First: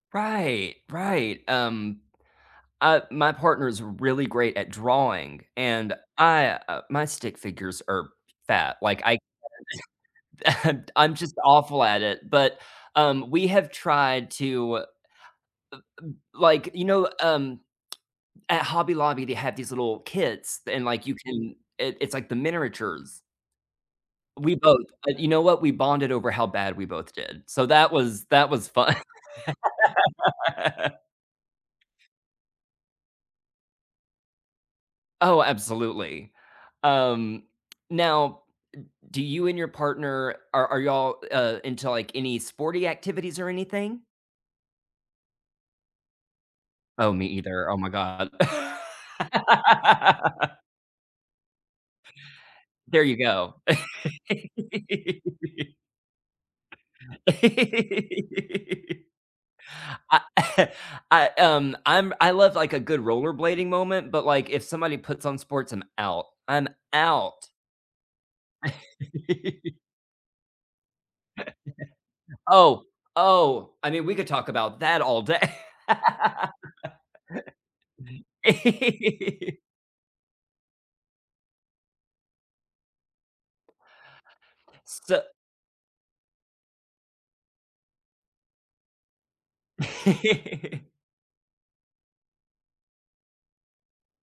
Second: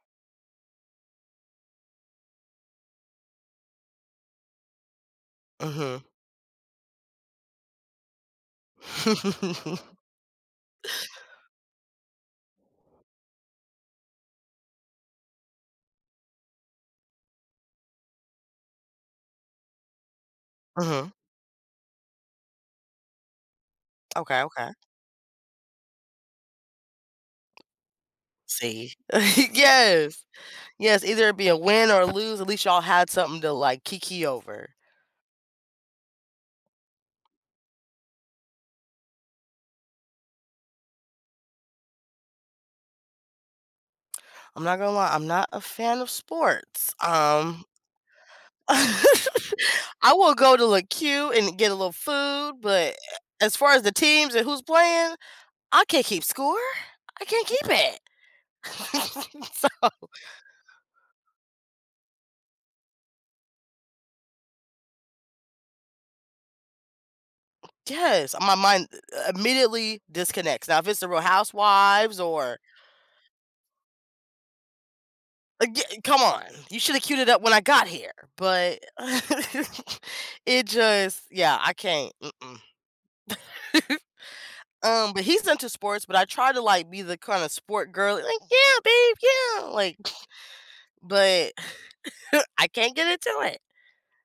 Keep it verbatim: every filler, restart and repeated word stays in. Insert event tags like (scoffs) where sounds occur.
Right, right, um, uh, my partner is really great at drawing, and Uh-huh. I, uh, my stick figures are f fat, like I (chuckles) (unintelligible) (chuckles) I'm just awful at it, but, um, we have tried to, uh, uh, like, you know, um, (tsk) at Hobby Lobby, they have these little kits, and, like, Mhm. you can it it's like the minneratures. Okay, We okay. both, uh, you know what, we bonded over how bad we both did, so, that was that was See, fun. (chuckles) yes, (laughs) yes, either it'd be a win or lose. At least y'all had something to like kiki over. Oh, absolutely. Um, now, m do you and your partner are, are y'all, uh, into, like, any sporty activities or anything? I'm not gonna lie, I'm not a fan of sports, Oh, me um. either, oh my god. (laughs) I will go (laughs) to the queue and get a little food, but There you a go. as far as the teams and who's playing, I can't keep score. I can't keep it. (laughs) (laughs) So. I (chuckles) I, um, I'm I love like a good rollerblading moment, but, like, if somebody puts on sports, I'm out, I'm out. Yes, my mind, u -u uh, (laughs) immediately disconnects now if it's the Real Housewives (laughs) or Oh, oh, I mean, we could talk about that all day. Uh, y come on you should've queued it up when I got here, but (laughs) (laughs) it just, yeah, I can't, mm-mm. (laughs) Um, but S he's into sports, but I try to, like, be the kinda sport girl, like, "yeah, babe, yeah,' like, (laughs) (scoffs) but (chuckles) I can't get into it.